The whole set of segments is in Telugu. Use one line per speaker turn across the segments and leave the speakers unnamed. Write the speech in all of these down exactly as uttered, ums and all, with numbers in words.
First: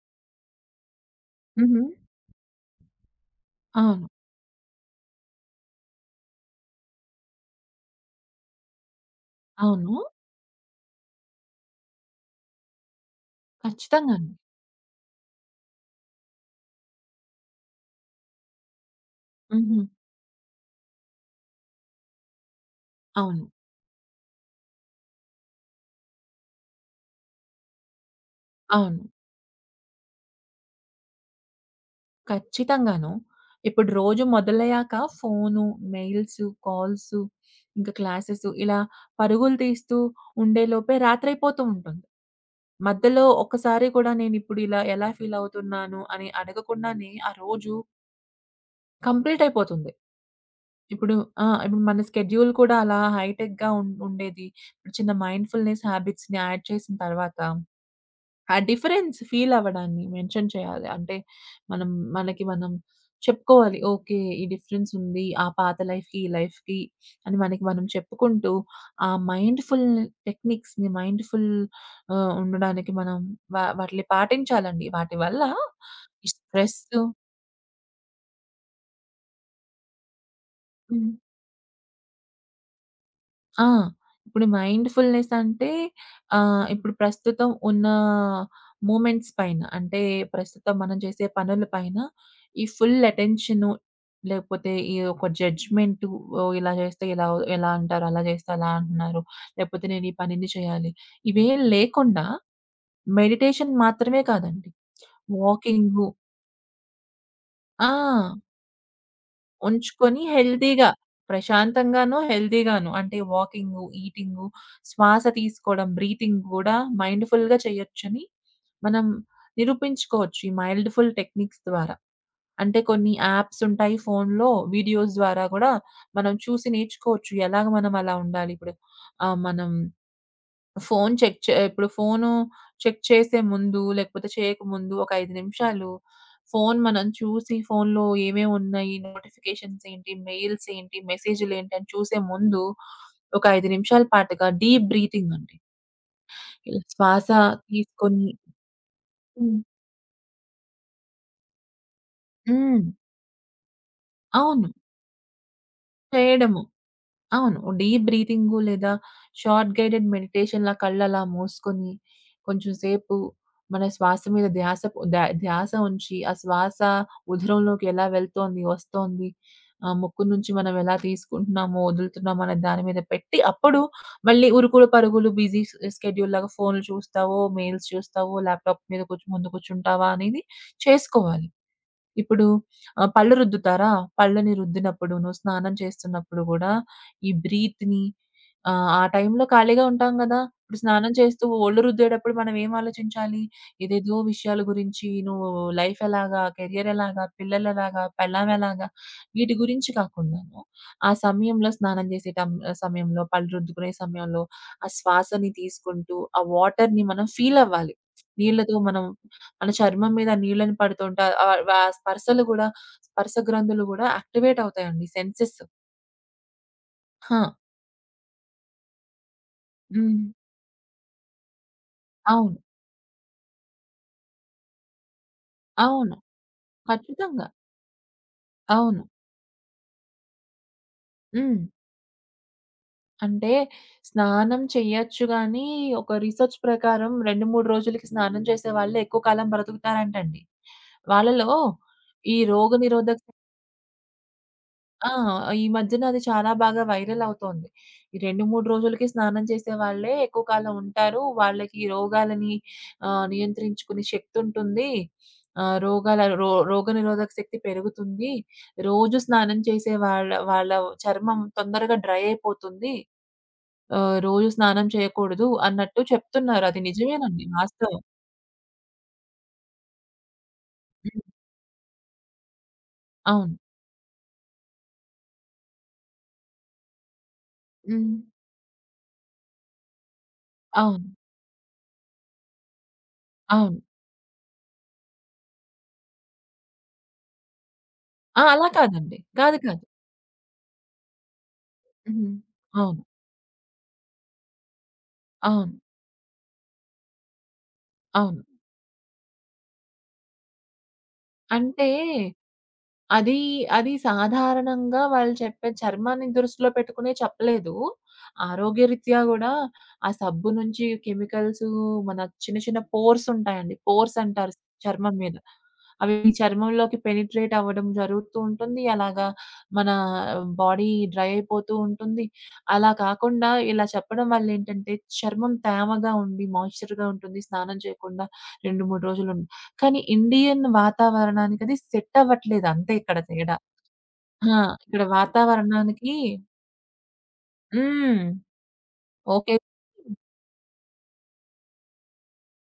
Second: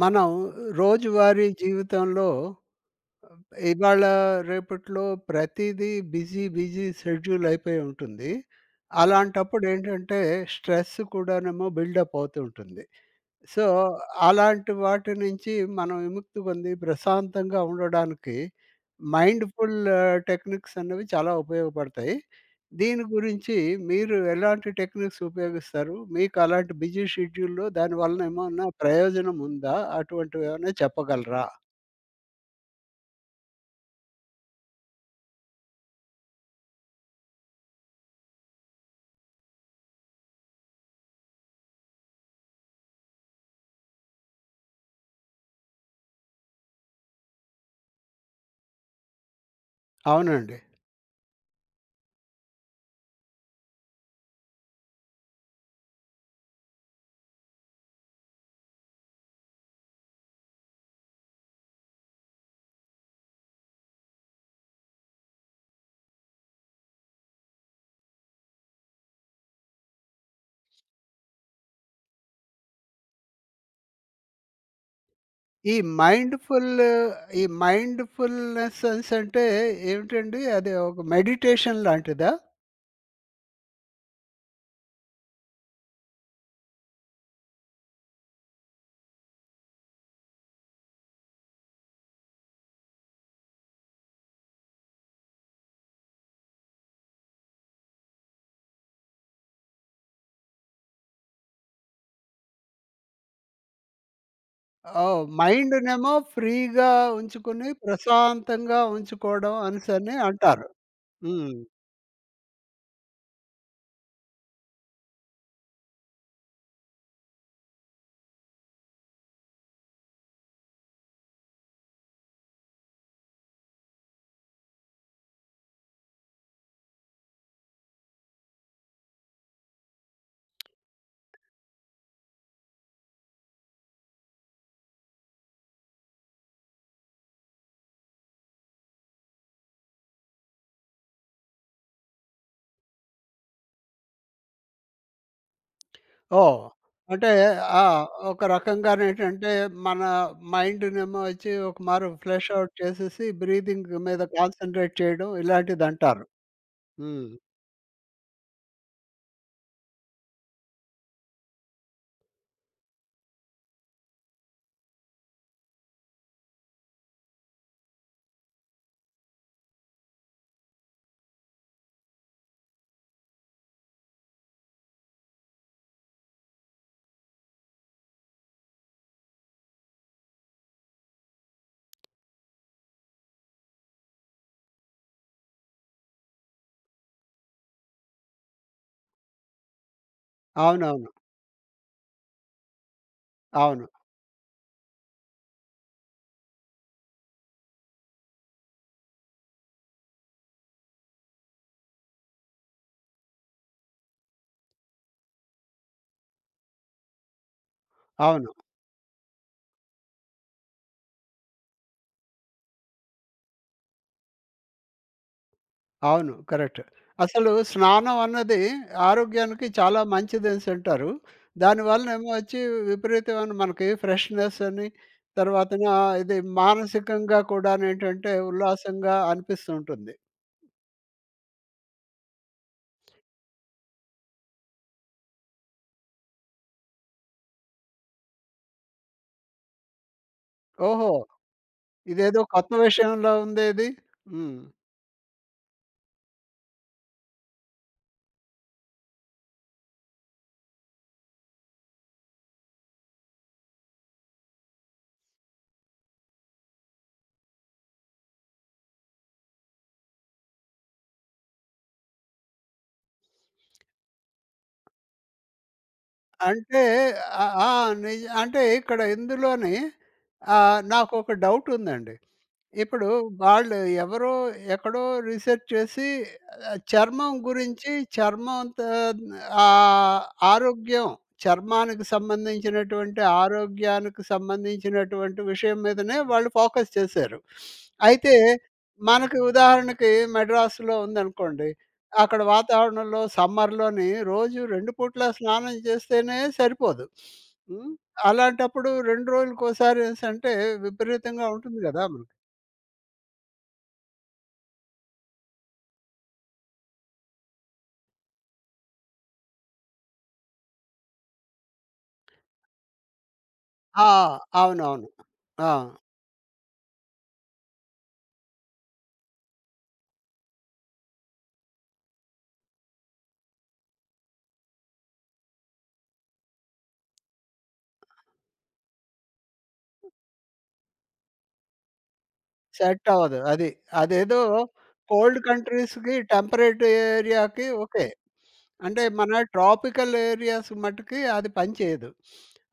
మనం రోజువారీ
హుహు.
జీవితంలో ఇవాళ
అవును.
రేపట్లో ప్రతిదీ బిజీ బిజీ షెడ్యూల్ అయిపోయి ఉంటుంది. అలాంటప్పుడు
అవును.
ఏంటంటే, స్ట్రెస్ కూడానేమో బిల్డప్ అవుతూ ఉంటుంది. సో,
ఖచ్చితంగాను.
అలాంటి వాటి నుంచి మనం విముక్తి పొంది ప్రశాంతంగా ఉండడానికి మైండ్‌ఫుల్
హుహు.
టెక్నిక్స్ అనేవి చాలా ఉపయోగపడతాయి. దీని
అవును.
గురించి మీరు ఎలాంటి టెక్నిక్స్ ఉపయోగిస్తారు? మీకు అలాంటి బిజీ షెడ్యూల్‌లో దానివలన ఏమన్నా
అవును.
ప్రయోజనం ఉందా? అటువంటివేమన్నా చెప్పగలరా?
ఖచ్చితంగాను. ఇప్పుడు రోజు మొదలయ్యాక ఫోను, మెయిల్సు, కాల్సు, ఇంకా క్లాసెసు ఇలా పరుగులు తీస్తూ ఉండేలోపే రాత్రైపోతూ ఉంటుంది. మధ్యలో ఒక్కసారి కూడా నేనిప్పుడు ఇలా ఎలా ఫీలవుతున్నాను అని అడగకుండానే ఆ రోజు కంప్లీట్ అయిపోతుంది.
అవునండి.
ఇప్పుడు ఆ! ఇప్పుడు మన స్కెడ్యూల్ కూడా అలా హైటెక్‌గా ఉం ఉండేది. ఇప్పుడు చిన్న మైండ్‌ఫుల్‌నెస్ హాబిట్స్‌ని యాడ్ చేసిన తర్వాత ఆ డిఫరెన్స్ ఫీల్ అవ్వడాన్ని మెన్షన్ చేయాలి. అంటే మనం మనకి మనం చెప్పుకోవాలి. ఓకే. ఈ డిఫరెన్స్ ఉంది. ఆ పాత లైఫ్‌కి, ఈ లైఫ్‌కి అని మనకి మనం చెప్పుకుంటూ ఆ మైండ్‌ఫుల్ టెక్నిక్స్‌ని మైండ్‌ఫుల్ ఆహ్, ఉండడానికి మనం వ వాటిని పాటించాలండి. వాటి వల్ల
ఈ
ఈ స్ట్రెస్.
మైండ్‌ఫుల్ ఈ మైండ్‌ఫుల్‌నెసెన్స్ అంటే ఏమిటండి? అది ఒక
హ్మ్.
మెడిటేషన్ లాంటిదా?
ఆ! ఇప్పుడు మైండ్‌ఫుల్‌నెస్ అంటే ఆహ్, ఇప్పుడు ప్రస్తుతం ఉన్న మూమెంట్స్ పైన అంటే ప్రస్తుతం మనం చేసే పనుల పైన ఈ ఫుల్ అటెన్షను లేకపోతే ఈ ఒక జడ్జ్‌మెంటు. ఓహ్! ఇలా చేస్తే ఇలా ఎలా అంటారు, అలా చేస్తే అలా అంటున్నారు. లేకపోతే నేను ఈ పనిని చేయాలి. ఇవేం లేకుండా మెడిటేషన్ మాత్రమే కాదండి.
ఓహ్!
వాకింగు.
మైండ్‌నేమో ఫ్రీగా ఉంచుకుని,
ఆ!
ప్రశాంతంగా ఉంచుకోవడం అనేసని
ఉంచుకొని
అంటారు.
హెల్తీగా,
హ్మ్.
ప్రశాంతంగాను, హెల్తీగాను అంటే వాకింగు, ఈటింగు, శ్వాస తీసుకోవడం, బ్రీతింగ్ గూడా మైండ్‌ఫుల్‌గా చేయొచ్చని మనం నిరూపించుకోవచ్చు ఈ మైల్డ్‌ఫుల్ టెక్నిక్స్ ద్వారా. అంటే కొన్ని యాప్స్ ఉంటాయి ఫోన్‌లో, వీడియోస్ ద్వారా గూడా మనం చూసి నేర్చుకోవచ్చు. ఎలాగ మనం అలా ఉండాలి ఇప్పుడు ఆహ్, మనం ఫోను చెక్ చే ఇప్పుడు ఫోను చెక్ చేసే ముందు, లేకపోతే చేయకముందు ఒక ఐదు నిమిషాలు ఫోను మనం చూసి, ఫోనులో ఏమేమున్నాయి, నోటిఫికేషన్స్ ఏంటి, మెయిల్స్ ఏంటి, మెసేజులేంటి అని చూసే ముందు ఒక ఐదు నిమిషాల పాటుగా డీప్ బ్రీతింగ్ అండి.
ఓహ్!
ఇలా శ్వాస
అంటే ఆ!
తీసుకొని.
ఒక రకంగానేంటంటే,
హ్మ్.
మన మైండ్‌నేమో వచ్చి ఒకమారు ఫ్లష్ ఔట్
హ్మ్.
చేసేసి, బ్రీతింగ్ మీద
అవును.
కాన్సంట్రేట్ చేయడం ఇలాంటిదంటారు.
చేయడము.
హ్మ్.
అవును. డీప్ బ్రీతింగు లేదా షార్ట్ గైడెడ్ మెడిటేషన్‌లా కళ్ళలా మూసుకొని, కొంచెం సేపు మన శ్వాస మీద ధ్యాస పొ ధ్యా ధ్యాస ఉంచి, ఆ శ్వాస ఉదరంలోకి ఎలా వెళ్తోంది, వస్తోంది, ఆహ్, ముక్కు నుంచి మనం ఎలా తీసుకుంటున్నాము, వదులుతున్నాము అనే దాని మీద పెట్టి, అప్పుడు మళ్ళీ ఉరుకులు పరుగులు బిజీ స్ స్కెడ్యూల్‌లాగా ఫోన్‌లు చూస్తావో, మెయిల్స్ చూస్తావో, ల్యాప్‌టాప్ మీద కూర్చు ముందు కూర్చుంటావా అనేది చేసుకోవాలి. ఇప్పుడు ఆహ్, పళ్ళు రుద్దుతారా? పళ్ళని రుద్దినప్పుడును, స్నానం చేస్తున్నప్పుడు గూడా ఈ బ్రీత్‌ని ఆహ్, ఆ టైంలో ఖాళీగా ఉంటాం గదా! ఇప్పుడు
అవునవును.
స్నానం చేస్తూ ఒళ్ళు రుద్దేటప్పుడు మనం ఏం ఆలోచించాలి?
అవును.
ఏదేదో విషయాల గురించి నువ్వు లైఫ్ ఎలాగా? కెరియర్ ఎలాగా? పిల్లలెలాగా? పెళ్ళాం ఎలాగా? వీటి గురించి కాకుండాను, ఆ సమయంలో స్నానం చేసే టం సమయంలో, పళ్ళు రుద్దుకునే సమయంలో, ఆ శ్వాసని తీసుకుంటూ, ఆ వాటర్‌ని మనం ఫీల్ అవ్వాలి.
అవును.
నీళ్ళతో మనం మన చర్మం మీద నీళ్ళని పడుతుంటే ఆహ్, వ స్పర్శలు గూడా, స్పర్శ గ్రంథులు గూడా యాక్టివేట్ అవుతాయండి సెన్సెస్.
అవును. కరెక్ట్.
ఆ!
అసలు స్నానం అన్నది ఆరోగ్యానికి చాలా
హ్మ్.
మంచిదనేసంటారు. దానివలనేమో
అవును.
వచ్చి విపరీతమైన మనకి ఫ్రెష్‌నెస్ అని, తర్వాతన
అవును.
ఇది మానసికంగా
ఖచ్చితంగా.
కూడానేంటంటే
అవును.
ఉల్లాసంగా అనిపిస్తూ ఉంటుంది.
హ్మ్. అంటే స్నానం చెయ్యొచ్చు గానీ, ఒక రీసెర్చ్ ప్రకారం రెండు, మూడు రోజులకి స్నానం చేసే వాళ్ళే ఎక్కువ కాలం బ్రతుకుతారంటండి.
ఓహో!
వాళ్ళలో ఈ
ఇదేదో కొత్త
రోగనిరోధక.
విషయంలా ఉందే ఇది. హ్మ్.
ఆ! ఈ మధ్యన అది చాలా బాగా వైరల్ అవుతోంది. ఈ రెండు, మూడు రోజులకి స్నానం చేసే వాళ్ళే ఎక్కువ కాలం ఉంటారు. వాళ్ళకి రోగాలని ఆహ్, నియంత్రించుకునే శక్తి ఉంటుంది. ఆహ్, రోగాల రో రోగనిరోధక శక్తి పెరుగుతుంది. రోజు స్నానం చేసే వాళ్ళ వాళ్ళ చర్మం తొందరగా డ్రై అయిపోతుంది. ఆహ్, రోజు స్నానం చేయకూడదు అన్నట్టు చెప్తున్నారు.
అంటే
అది
ఆ!
నిజమేనండి,
ఆ!
వాస్తవం.
నిజ అంటే ఇక్కడ ఇందులోని ఆహ్,
హ్మ్.
నాకొక డౌటుందండి. ఇప్పుడు
అవును.
వాళ్ళు ఎవరో ఎక్కడో రీసెర్చ్ చేసి ఆహ్, చర్మం గురించి
హ్మ్.
చర్మంతో ఆహ్,
అవును.
ఆరోగ్యం, చర్మానికి సంబంధించినటువంటి
అవును.
ఆరోగ్యానికి సంబంధించినటువంటి విషయం మీదనే వాళ్ళు ఫోకస్ చేశారు. అయితే
ఆ! అలా కాదండి.
మనకి
కాదు కాదు.
ఉదాహరణకి మెడ్రాస్‌లో ఉందనుకోండి.
హ్మ్.
అక్కడ
అవును.
వాతావరణంలో సమ్మర్‌లోని రోజు రెండు పూట్ల
అవును.
స్నానం చేస్తేనే సరిపోదు. హ్మ్.
అవును.
అలాంటప్పుడు రెండు రోజులకోసారి అనేసంటే విపరీతంగా ఉంటుంది
అంటే,
గదా! మనకి.
అది, అది సాధారణంగా వాళ్ళు చెప్పే చర్మాన్ని దృష్టిలో పెట్టుకునే చెప్పలేదు. ఆరోగ్యరీత్యా గూడా ఆ సబ్బు నుంచి కెమికల్స్, మన చిన్న, చిన్న పోర్స్ ఉంటాయండి.
ఆ!
పోర్స్ అంటారు
అవునవును.
చర్మం మీద.
ఆ!
అవి చర్మంలోకి పెనిట్రేట్ అవ్వడం జరుగుతూ ఉంటుంది. అలాగా మన బాడీ డ్రై అయిపోతూ ఉంటుంది. అలా కాకుండా ఇలా చెప్పడం వల్లేంటంటే, చర్మం తేమగా ఉండి, మాయిశ్చర్‌గా ఉంటుంది. స్నానం చేయకుండా రెండు, మూడు రోజులుం కానీ ఇండియన్ వాతావరణానికది సెట్టవ్వట్లేదు, అంతే
సెట్
ఇక్కడ
అవ్వదు
తేడా.
అది. అదేదో
ఆ! ఇక్కడ
కోల్డ్
వాతావరణానికి.
కంట్రీస్‌కి, టెంపరేట్ ఏరియాకి ఓకే.
హ్మ్.
అంటే మన
ఓకే.
ట్రాపికల్ ఏరియాస్ మట్టుకి అది పనిచేయదు.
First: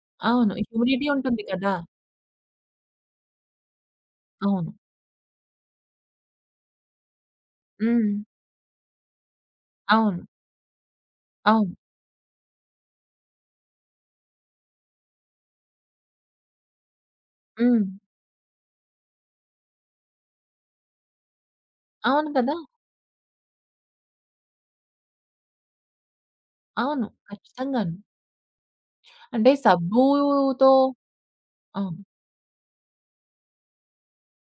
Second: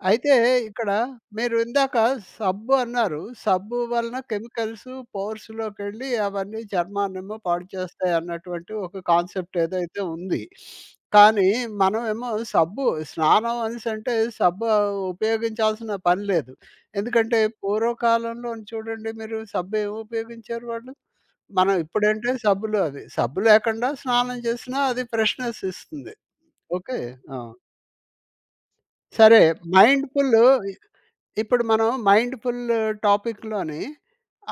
అయితే
అవును.
ఇక్కడ
హ్యూమిడిటీ ఉంటుంది
మీరు
కదా!
ఇందాక సబ్బు అన్నారు. సబ్బు వలన
అవును.
కెమికల్స్ పోర్స్‌లోకెళ్ళి అవన్నీ చర్మాన్నేమో పాడు
హ్మ్.
చేస్తాయి అన్నటువంటి ఒక కాన్సెప్ట్ ఏదైతే
అవును.
ఉంది. కానీ
అవును.
మనమేమో సబ్బు స్నానం అనేసంటే సబ్బు ఉపయోగించాల్సిన పని లేదు. ఎందుకంటే
హ్మ్.
పూర్వకాలంలోని చూడండి మీరు, సబ్బు ఏమి ఉపయోగించారు వాళ్ళు. మనం
అవును
ఇప్పుడంటే
కదా!
సబ్బులు అవి. సబ్బు లేకుండా స్నానం చేసినా అది ఫ్రెష్‌నెస్ ఇస్తుంది. ఓకే.
అవును.
ఆ!
ఖచ్చితంగాను.
సరే,
అంటే
మైండ్‌ఫుల్
సబ్బుతో.
ఇప్పుడు మనం
అవును.
మైండ్‌ఫుల్ టాపిక్‌లోని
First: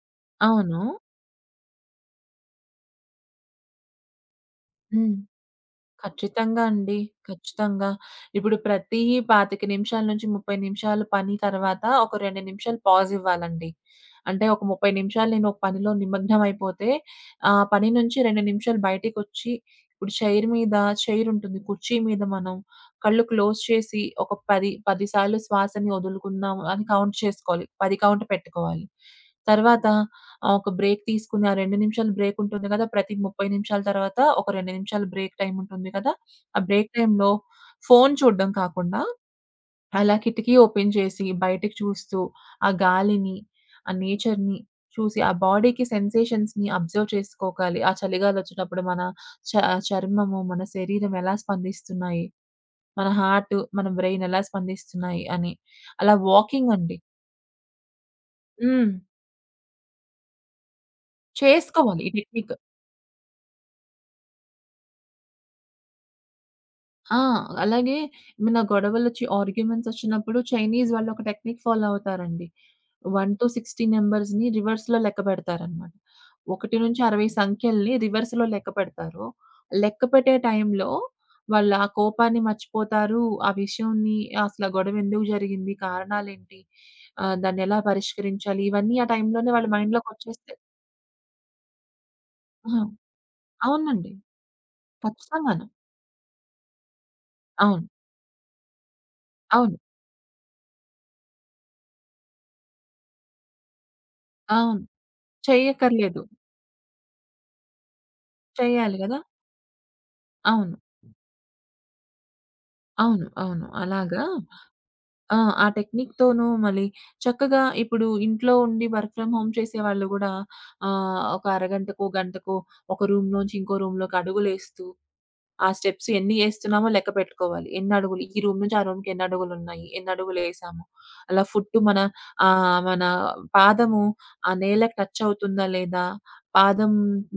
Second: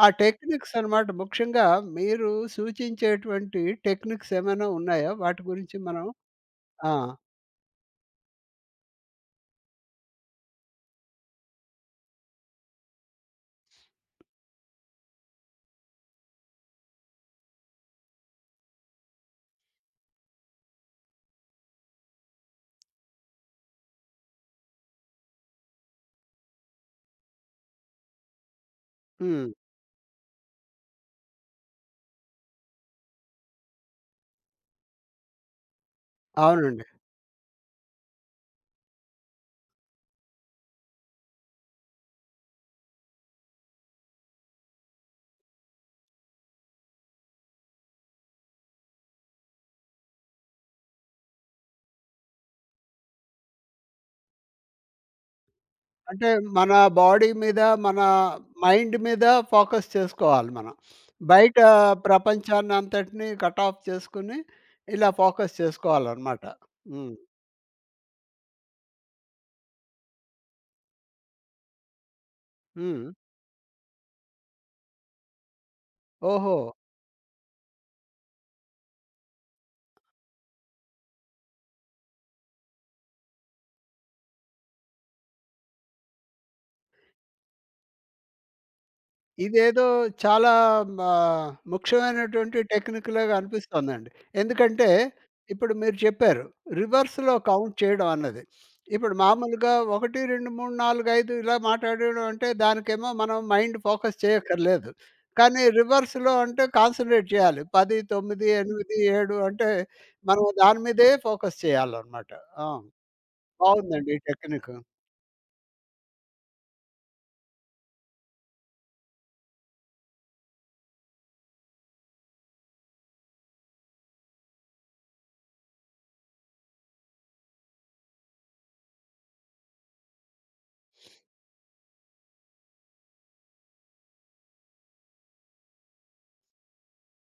ఆ టెక్నిక్స్
అవును.
అన్నమాట, ముఖ్యంగా మీరు సూచించేటువంటి టెక్నిక్స్ ఏమైనా ఉన్నాయా?
హ్మ్.
వాటి గురించి మనం
ఖచ్చితంగా
ఆ!
అండి. ఖచ్చితంగా. ఇప్పుడు ప్రతి ఇరవై ఐదు నిమిషాల నుంచి ముప్పై నిమిషాలు పని తర్వాత ఒక రెండు నిమిషాలు పాజ్ ఇవ్వాలండి. అంటే ఒక ముప్పై నిమిషాలు నేను ఒక పనిలో నిమగ్నం అయిపోతే, ఆ పని నుంచి రెండు నిమిషాలు బయటికొచ్చి, ఇప్పుడు చైర్ మీద, చైర్ ఉంటుంది. కుర్చీ మీద మనం కళ్ళు క్లోజ్ చేసి ఒక పది, పది సార్లు శ్వాసని వదులుకున్నాము అని కౌంట్ చేసుకోవాలి. పది కౌంట్ పెట్టుకోవాలి.
హ్మ్.
తర్వాత ఆ! ఒక బ్రేక్ తీసుకుని, ఆ రెండు నిమిషాలు బ్రేక్ ఉంటుంది గదా! ప్రతి ముప్పై నిమిషాల తర్వాత ఒక రెండు నిమిషాలు బ్రేక్ టైమ్ ఉంటుంది గదా! ఆ
అవునండి.
బ్రేక్ టైమ్‌లో ఫోను చూడడం కాకుండా, అలా కిటికీ ఓపెన్ చేసి బయటకి చూస్తూ, ఆ గాలిని, ఆ నేచర్‌ని చూసి, ఆ బాడీకి సెన్సేషన్స్‌ని అబ్జర్వ్ చేసుకోగలి. ఆ చలిగాలొచ్చేటప్పుడు మన చ చర్మము, మన శరీరం ఎలా స్పందిస్తున్నాయి, మన హార్ట్, మన బ్రెయిన్ ఎలా స్పందిస్తున్నాయి అని. అలా
అంటే మన
వాకింగ్ అండి.
బాడీ మీద, మన
హ్మ్.
మైండ్ మీద ఫోకస్ చేసుకోవాలి మనం. బయట
చేసుకోవాలి ఈ టెక్నిక్.
ప్రపంచాన్నంతటిని కట్ ఆఫ్ చేసుకొని, ఇలా ఫోకస్ చేసుకోవాలనమాట. హ్మ్.
ఆ! అలాగే ఏమైనా గొడవలొచ్చి ఆర్గ్యుమెంట్స్ ఒచ్చినప్పుడు చైనీస్ వాళ్ళు ఒక టెక్నిక్ ఫాలో అవుతారండి.
హ్మ్.
ఒకటి నుంచి అరవై నంబర్స్‌ని రివర్స్‌లో లెక్కపెడతారనమాట.
ఓహో!
ఒకటి నుంచి అరవై సంఖ్యల్ని రివర్స్‌లో లెక్కపెడతారు. లెక్కపెట్టే టైంలో వాళ్ళ ఆ కోపాన్ని మర్చిపోతారు. ఆ విషయంని, అసల గొడవెందుకు జరిగింది? కారణాలేంటి? ఆహ్, దాన్నెలా పరిష్కరించాలి? ఇవన్నీ ఆ టైంలోనే వాళ్ళ
ఇదేదో చాలా
మైండ్‌లోకొచ్చేస్తాయి.
మా ముఖ్యమైనటువంటి
ఆ!
టెక్నిక్‌లాగా అనిపిస్తోందండి.
అవునండి.
ఎందుకంటే,
ఖచ్చితంగాను.
ఇప్పుడు మీరు చెప్పారు రివర్స్‌లో కౌంట్
అవును.
చేయడం అన్నది. ఇప్పుడు మామూలుగా
అవును.
ఒకటి, రెండు, మూడు, నాలుగు, ఐదు ఇలా మాట్లాడడం అంటే దానికేమో మనం మైండ్ ఫోకస్
అవును.
చేయక్కర్లేదు. కానీ
చెయ్యక్కర్లేదు.
రివర్స్‌లో అంటే కాన్సంట్రేట్ చేయాలి. పది, తొమ్మిది,
చెయ్యాలి
ఎనిమిది,
గదా!
ఏడు అంటే మనం
అవును.
దాని మీదే ఫోకస్ చేయాలన్నమాట. ఆ!
అవును. అవును.
బావుందండి ఈ
అలాగా.
టెక్నిక్.
ఆ! ఆ టెక్నిక్‌తోనూ మళ్ళీ చక్కగా ఇప్పుడు ఇంట్లో ఉండి వర్క్ ఫ్రమ్ హోమ్ చేసేవాళ్ళు గూడా ఆహ్, ఒక అరగంటకో, గంటకో ఒక రూమ్ నుంచి ఇంకో రూమ్‌లోకి అడుగులేస్తూ, ఆ స్టెప్స్ ఎన్ని ఏస్తున్నామో లెక్క పెట్టుకోవాలి. ఎన్నడుగులు ఈ రూమ్ నుంచి ఆ రూమ్‌కి ఎన్నడుగులున్నాయి, ఎన్నడుగులేసాము. అలా ఫుట్టు మన ఆహ్, మన పాదము ఆ నేలకు టచ్ అవుతుందా లేదా? పాదం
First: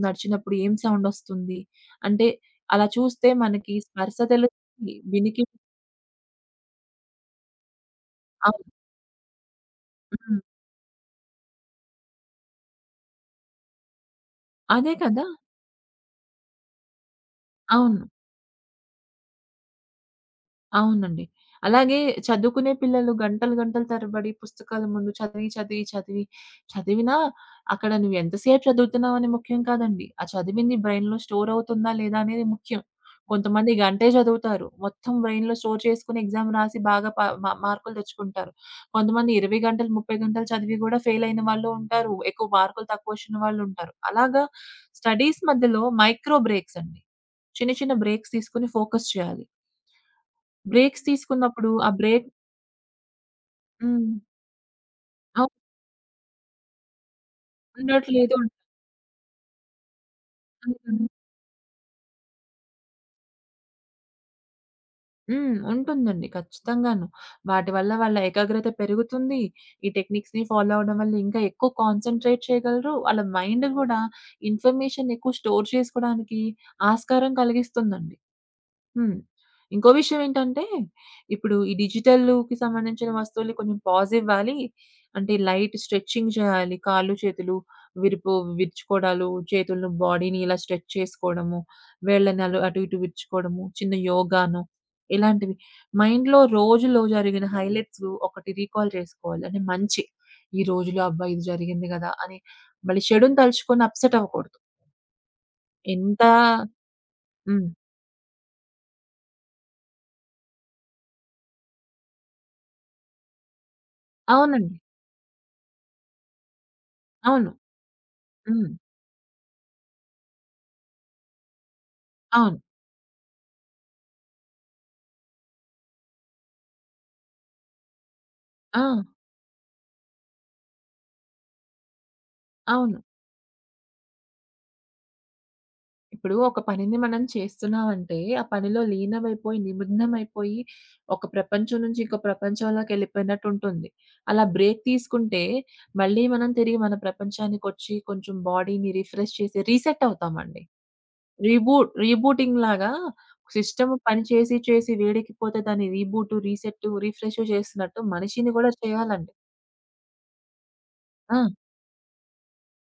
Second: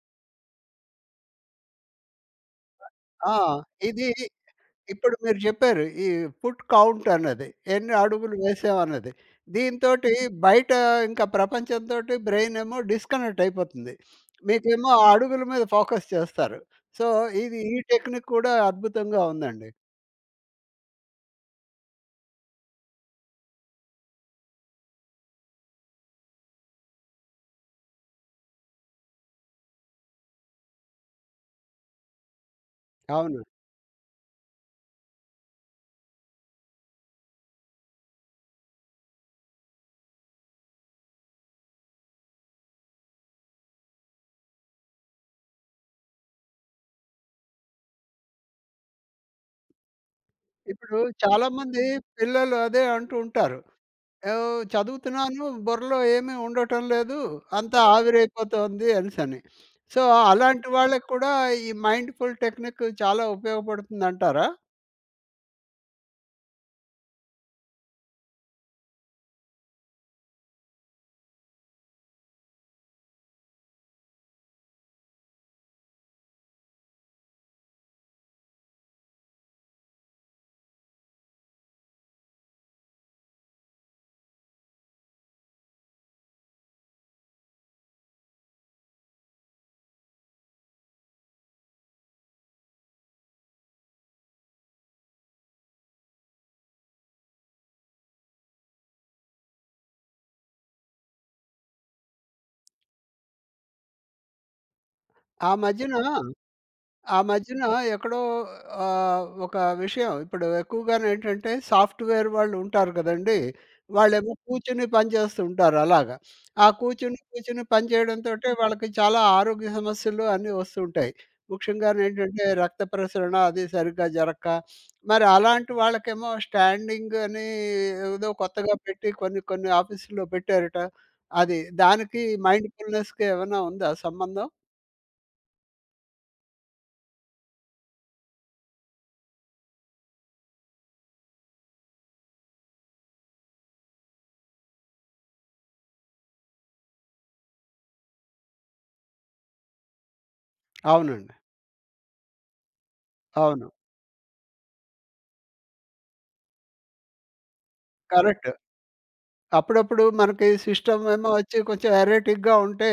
నడిచినప్పుడు ఏం సౌండొస్తుంది? అంటే అలా చూస్తే
ఆ!
మనకి
ఇది
స్పర్శ తెలుస్తుంది.
ఇప్పుడు మీరు
వినికి.
చెప్పారు ఈ ఫుట్ కౌంట్ అన్నది, ఎన్ని అడుగులు
అవును.
వేసామన్నది. దీనితోటి
హ్మ్.
బయట ఇంకా ప్రపంచంతోటి బ్రెయిన్ ఏమో డిస్కనెక్ట్ అయిపోతుంది. మీకేమో
అదే
ఆ
కదా!
అడుగుల మీద ఫోకస్ చేస్తారు. సో, ఇది ఈ
అవును.
టెక్నిక్ కూడా అద్భుతంగా ఉందండి.
అవునండి. అలాగే చదువుకునే పిల్లలు గంటలు గంటలు తరబడి పుస్తకాల ముందు చదివి, చదివి, చదివి చదివినా అక్కడ నువ్వు ఎంతసేపు చదువుతున్నావని ముఖ్యం కాదండి. ఆ చదివింది బ్రెయిన్‌లో స్టోర్ అవుతుందా లేదా అనేది ముఖ్యం.
అవును.
కొంతమంది గంటే చదువుతారు. మొత్తం బ్రెయిన్‌లో స్టోర్ చేసుకొని ఎగ్జామ్ రాసి బాగా ప మ మార్కులు తెచ్చుకుంటారు. కొంతమంది ఇరవై గంటలు, ముప్పై గంటలు చదివి కూడా ఫెయిల్ అయిన వాళ్ళు ఉంటారు. ఎక్కువ మార్కులు తక్కువ వచ్చిన వాళ్ళు ఉంటారు. అలాగా స్టడీస్ మధ్యలో మైక్రో బ్రేక్స్ అండి. చిన్న చిన్న బ్రేక్స్ తీసుకొని ఫోకస్ చేయాలి.
ఇప్పుడు
బ్రేక్స్ తీసుకున్నప్పుడు
చాలామంది
ఆ బ్రేక్.
పిల్లలు అదే అంటూ ఉంటారు.
హ్మ్.
"ఓహ్! చదువుతున్నాను.
అవును.
బుర్రలో ఏమీ ఉండటం లేదు. అంతా
ఉండట్లేదు
ఆవిరైపోతోంది" అనేసని. సో, అలాంటి
అంటున్నారు
వాళ్ళకి
కదా!
కూడా ఈ మైండ్‌ఫుల్ టెక్నిక్ చాలా ఉపయోగపడుతుందంటారా?
హ్మ్. ఉంటుందండి. ఖచ్చితంగాను. వాటి వల్ల వాళ్ళ ఏకాగ్రత పెరుగుతుంది. ఈ టెక్నిక్స్‌ని ఫాలో అవ్వడం వల్ల ఇంకా ఎక్కువ కాన్సంట్రేట్ చేయగలరు. వాళ్ళ మైండ్ గూడా ఇన్ఫర్మేషన్ ఎక్కువ స్టోర్ చేసుకోవడానికి ఆస్కారం కలిగిస్తుందండి. హ్మ్. ఇంకో విషయం ఏంటంటే, ఇప్పుడు ఈ డిజిటల్‌కి సంబంధించిన వస్తువుల్ని కొంచెం పాజ్ ఇవ్వాలి. అంటే లైట్ స్ట్రెచింగ్ చేయాలి. కాళ్ళు, చేతులు విరుపు విరుచుకోవడాలు, చేతులను బాడీని ఇలా స్ట్రెచ్ చేసుకోవడము, వేళ్ళని అలా అటు ఇటు విరుచుకోవడము, చిన్న యోగానో ఇలాంటివి. మైండ్‌లో రోజులో జరిగిన హైలైట్స్ ఒకటి రీకాల్ చేసుకోవాలి. అంటే మంచి. ఈ రోజులో అబ్బా! ఇది జరిగింది కదా! అని మళ్ళీ చెడుని తలుచుకొని అప్‌సెట్ అవ్వకూడదు.
ఆ మధ్యన
ఎంత.
ఆ మధ్యన
హ్మ్.
ఎక్కడో ఆహ్, ఒక విషయం, ఇప్పుడు ఎక్కువగానేంటంటే సాఫ్ట్‌వేర్ వాళ్ళు ఉంటారు కదండీ! వాళ్ళేమో
అవునండి.
కూర్చొని పని చేస్తూ ఉంటారు అలాగా. ఆ కూర్చొని,
అవును.
కూర్చొని పని చేయడంతోటే
హ్మ్.
వాళ్ళకి చాలా ఆరోగ్య సమస్యలు అన్నీ వస్తూ ఉంటాయి. ముఖ్యంగానేంటంటే
అవును.
రక్త ప్రసరణ అది సరిగ్గా జరక్క, మరి అలాంటి వాళ్ళకేమో స్టాండింగ్ అని ఏదో కొత్తగా
ఆ!
పెట్టి కొన్ని, కొన్ని ఆఫీసుల్లో పెట్టారట. అది, దానికి
అవును.
మైండ్‌ఫుల్‌నెస్‌కి ఏమన్నా ఉందా సంబంధం?
ఇప్పుడు ఒక పనిని మనం చేస్తున్నామంటే, ఆ పనిలో లీనమైపోయి, నిమగ్నమైపోయి, ఒక ప్రపంచం నుంచి ఇంకో ప్రపంచంలోకెళ్ళిపోయినట్టుంటుంది. అలా బ్రేక్ తీసుకుంటే, మళ్ళీ మనం తిరిగి మన ప్రపంచానికొచ్చి, కొంచెం బాడీని రిఫ్రెష్ చేసి రీసెట్ అవుతామండి.
అవునండి.
రీబూట్ రీబూటింగ్ లాగా
అవును.
సిస్టమ్ పని చేసి, చేసి వేడెక్కిపోతే దాన్ని రీబూటు, రీసెట్టు, రిఫ్రెషు చేస్తున్నట్టు
కరెక్ట్.
మనిషిని గూడా చేయాలండి.
అప్పుడప్పుడు మనకి సిస్టమ్ ఏమో వచ్చి
ఆ!
కొంచెం ఎరేటిక్‌గా ఉంటే,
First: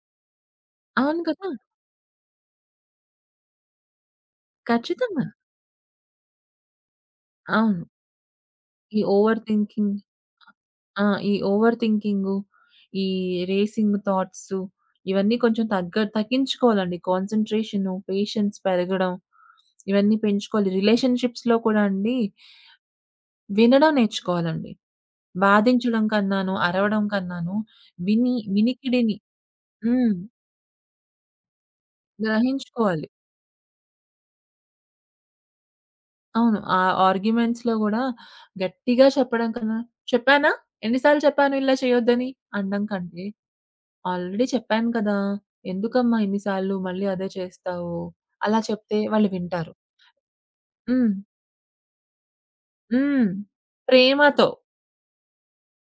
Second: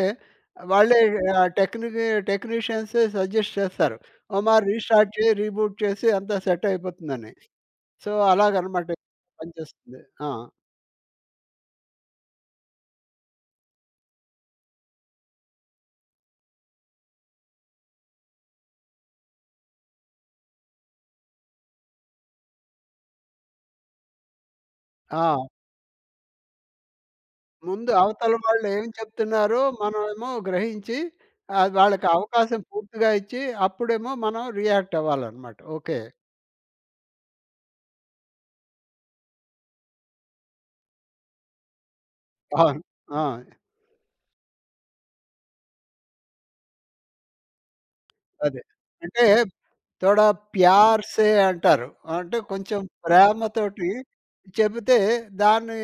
వాళ్ళే
అవును కదా!
ఆహ్, టెక్నిక్ టెక్నీషియన్సే సజెస్ట్ చేస్తారు. ఒమా రీస్టార్ట్
ఖచ్చితంగా.
చేయి, రీబూట్ చేసి అంతా సెట్ అయిపోతుందని.
అవును.
సో, అలాగనమాట
ఈ ఓవర్ థింకింగ్.
పనిచేస్తుంది. ఆ!
ఆ! ఈ ఓవర్ థింకింగు, ఈ రేసింగ్ థాట్సు ఇవన్నీ కొంచెం తగ్గ తగ్గించుకోవాలండి. కాన్సంట్రేషను, పేషెన్స్ పెరగడం ఇవన్నీ పెంచుకోవాలి. రిలేషన్‌షిప్స్‌లో కూడా అండి వినడం నేర్చుకోవాలండి.
ఆ!
వాదించడం కన్నాను, అరవడం కన్నాను
ముందు
విని
అవతల వాళ్ళు ఏం
వినికిడిని.
చెప్తున్నారో
హ్మ్.
మనమేమో గ్రహించి, ఆహ్, వాళ్ళకి అవకాశం
గ్రహించుకోవాలి.
పూర్తిగా ఇచ్చి, అప్పుడేమో మనం రియాక్ట్ అవ్వాలనమాట. ఓకే.
అవును. ఆ ఆర్గ్యుమెంట్స్‌లో గూడా గట్టిగా చెప్పడం కన్నా, "చెప్పానా? ఎన్ని సార్లు చెప్పాను ఇలా చేయొద్దని"
అవును.
అనడం
ఆ!
కంటే, ఆల్రెడీ చెప్పాను కదా! ఎందుకమ్మా ఇన్ని సార్లు మళ్ళీ అదే చేస్తావు? అలా
అదే.
చెప్తే
అంటే
వాళ్ళు వింటారు.
తోడా ప్యార్
హ్మ్.
సే అంటారు. అంటే కొంచెం
హ్మ్.
ప్రేమతోటి
ప్రేమతో
చెబితే దాని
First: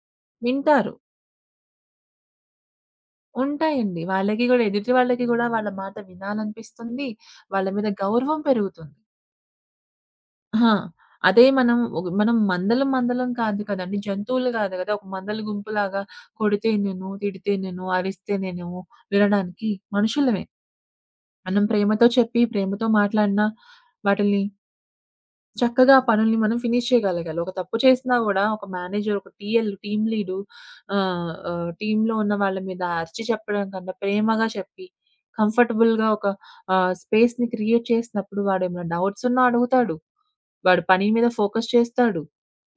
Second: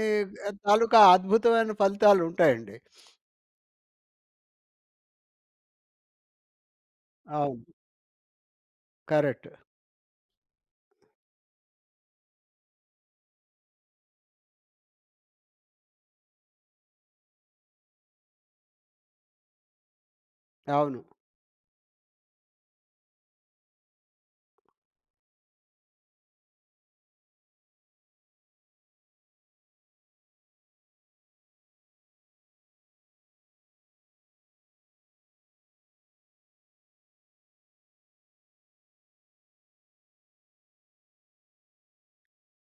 వింటారు.
తాలూకా అద్భుతమైన ఫలితాలుంటాయండి.
ఉంటాయండి. వాళ్ళకి గూడా, ఎదుటి వాళ్ళకి గూడా వాళ్ళ మాట వినాలనిపిస్తుంది.
అవును.
వాళ్ళ మీద గౌరవం పెరుగుతుంది.
కరెక్ట్.
ఆ! అదే మనం ఒక మనం మందలం మందలం కాదు కదండీ. జంతువులు కాదు కదా! ఒక మందల గుంపులాగా కొడితే నేను, తిడితే నేను, అరిస్తే నేను వినడానికి మనుషులమే.
అవును.
మనం ప్రేమతో చెప్పి, ప్రేమతో మాట్లాడినా వాటిల్ని చక్కగా ఆ పనుల్ని మనం ఫినిష్ చేయగలగాలి. ఒక తప్పు చేసినా గూడా ఒక మేనేజర్, ఒక టీఎల్, టీమ్ లీడు ఆహ్, ఆహ్, టీమ్‌లో ఉన్న వాళ్ళ మీద అరిచి చెప్పడం కన్నా ప్రేమగా చెప్పి, కంఫర్టబుల్‌గా ఒక ఆహ్, స్పేస్‌ని క్రియేట్ చేసినప్పుడు వాడేమైనా డౌట్స్ ఉన్నా అడుగుతాడు. వాడు పని మీద ఫోకస్ చేస్తాడు.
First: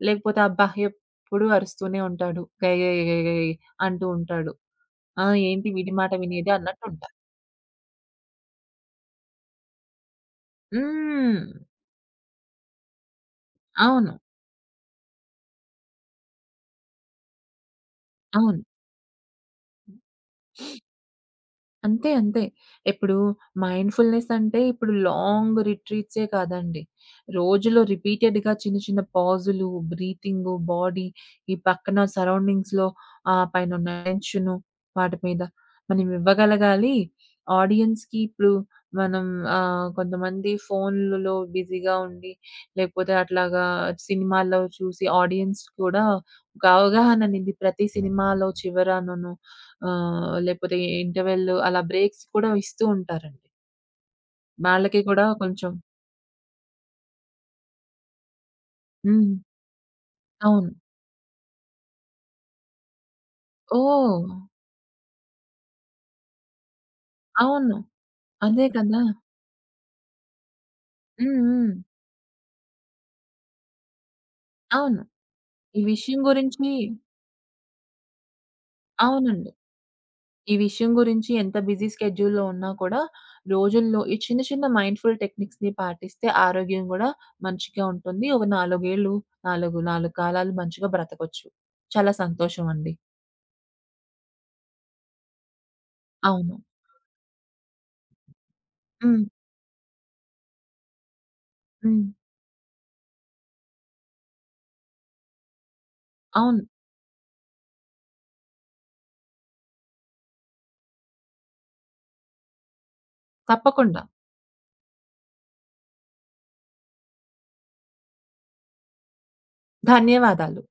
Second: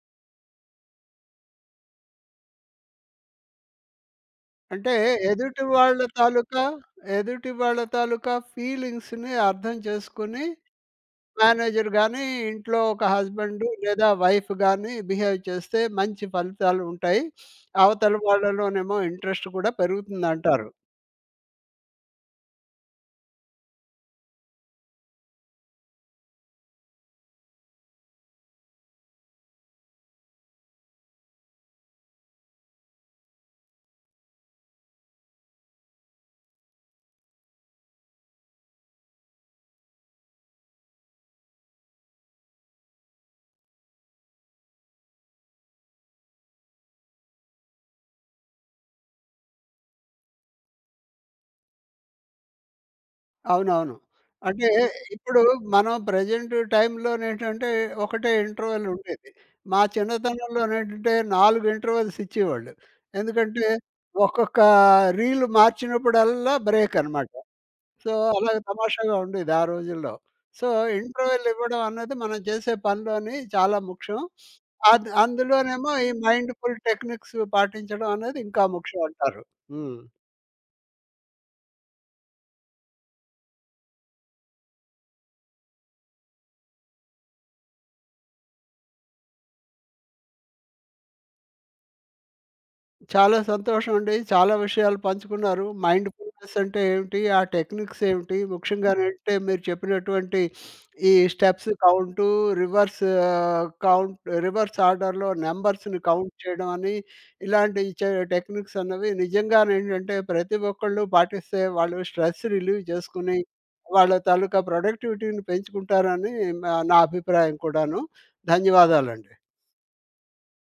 లేకపోతే అబ్బా! ఎప్పుడు అరుస్తూనే ఉంటాడు. గయ్ గయ్ గయ్ గయ్ అంటూ ఉంటాడు.
అంటే
ఆ!
ఎదుటి
ఏంటి వీడి
వాళ్ళ
మాట వినేది
తాలూకా,
అన్నట్టుంటారు.
ఎదుటి వాళ్ళ తాలూకా ఫీలింగ్స్‌ని అర్థం చేసుకొని
హ్మ్.
మేనేజర్ గాని, ఇంట్లో ఒక హస్బెండ్ లేదా
అవును.
వైఫ్ గాని బిహేవ్ చేస్తే మంచి ఫలితాలుంటాయి. అవతల
అవును.
వాళ్ళలోనేమో ఇంట్రెస్ట్ కూడా పెరుగుతుందంటారు.
అంతే. అంతే. ఇప్పుడు మైండ్‌ఫుల్‌నెస్ అంటే ఇప్పుడు లాంగ్ రిట్రీట్సే కాదండి. రోజులో రిపీటెడ్‌గా చిన్న చిన్న పాజులు, బ్రీతింగు, బాడీ, ఈ పక్కన సరౌండింగ్స్‌లో ఆహ్, పైనున్న టెన్షను వాటి మీద మనం ఇవ్వగలగాలి. ఆడియన్స్‌కి ఇప్పుడు మనం ఆహ్, కొంతమంది ఫోన్‌లలో బిజీగా ఉండి లేకపోతే అట్లాగా సినిమాల్లో చూసి ఆడియన్స్ కూడా ఒక అవగాహన అనేది ప్రతి సినిమాలో చివరనను ఆహ్, లేపోతే ఇంటర్వెల్ అలా బ్రేక్స్ కూడా ఇస్తూ ఉంటారండి.
అవునవును. అంటే
వాళ్ళకి కూడా
ఇప్పుడు
కొంచెం.
మనం ప్రెజెంట్ టైంలోనేంటంటే ఒకటే ఇంటర్వెల్ ఉండేది.
హ్మ్.
మా
అవును.
చిన్నతనంలోనేంటంటే నాలుగు ఇంటర్వెల్స్ ఇచ్చేవాళ్ళు. ఎందుకంటే
ఓహ్!
ఒక్కొక్క రీల్ మార్చినప్పుడల్లా బ్రేక్ అనమాట.
అవును.
సో, అలాగే
అదే కదా!
తమాషాగా ఉండేది ఆ రోజుల్లో. సో,
హ్మ్.
ఇంటర్వెల్
హ్మ్.
ఇవ్వడం అన్నది మనం చేసే పనిలోని చాలా ముఖ్యం.
అవును.
అద్
ఈ
అందులోనేమో ఈ
విషయం గురించి.
మైండ్‌ఫుల్ టెక్నిక్స్ పాటించడం అనేది ఇంకా ముఖ్యం అంటారు.
అవునండి.
హ్మ్.
ఈ విషయం గురించి ఎంత బిజీ స్కెడ్యూల్‌లో ఉన్నా కూడా రోజుల్లో ఈ చిన్న చిన్న మైండ్‌ఫుల్ టెక్నిక్స్‌ని పాటిస్తే ఆరోగ్యం గూడా మంచిగా ఉంటుంది. ఒక నాలుగు ఏళ్ళు నాలుగు, నాలుగు కాలాలు మంచిగా బ్రతకొచ్చు. చాలా సంతోషం అండి.
చాలా సంతోషం అండి. చాలా విషయాలు పంచుకున్నారు. మైండ్
అవును.
ఫుల్‌నెస్ అంటే ఏమిటి? ఆ టెక్నిక్స్ ఏమిటి?
హ్మ్.
ముఖ్యంగానంటే మీరు చెప్పినటువంటి ఈ స్టెప్స్
హ్మ్.
కౌంటు, రివర్స్ ఆహ్, కౌంట్, రివర్స్ ఆర్డర్‌లో నంబర్స్‌ని కౌంట్
అవును.
చేయడం అని ఇలాంటి చే టెక్నిక్స్ అన్నవి నిజంగానేంటంటే ప్రతి ఒక్కళ్ళు పాటిస్తే వాళ్ళు స్ట్రెస్ రిలీవ్ చేసుకుని
తప్పకుండా.
వాళ్ళ తాలూకా ప్రొడక్టివిటీని పెంచుకుంటారని మ నా అభిప్రాయం కూడాను. ధన్యవాదాలండి.
ధన్యవాదాలు.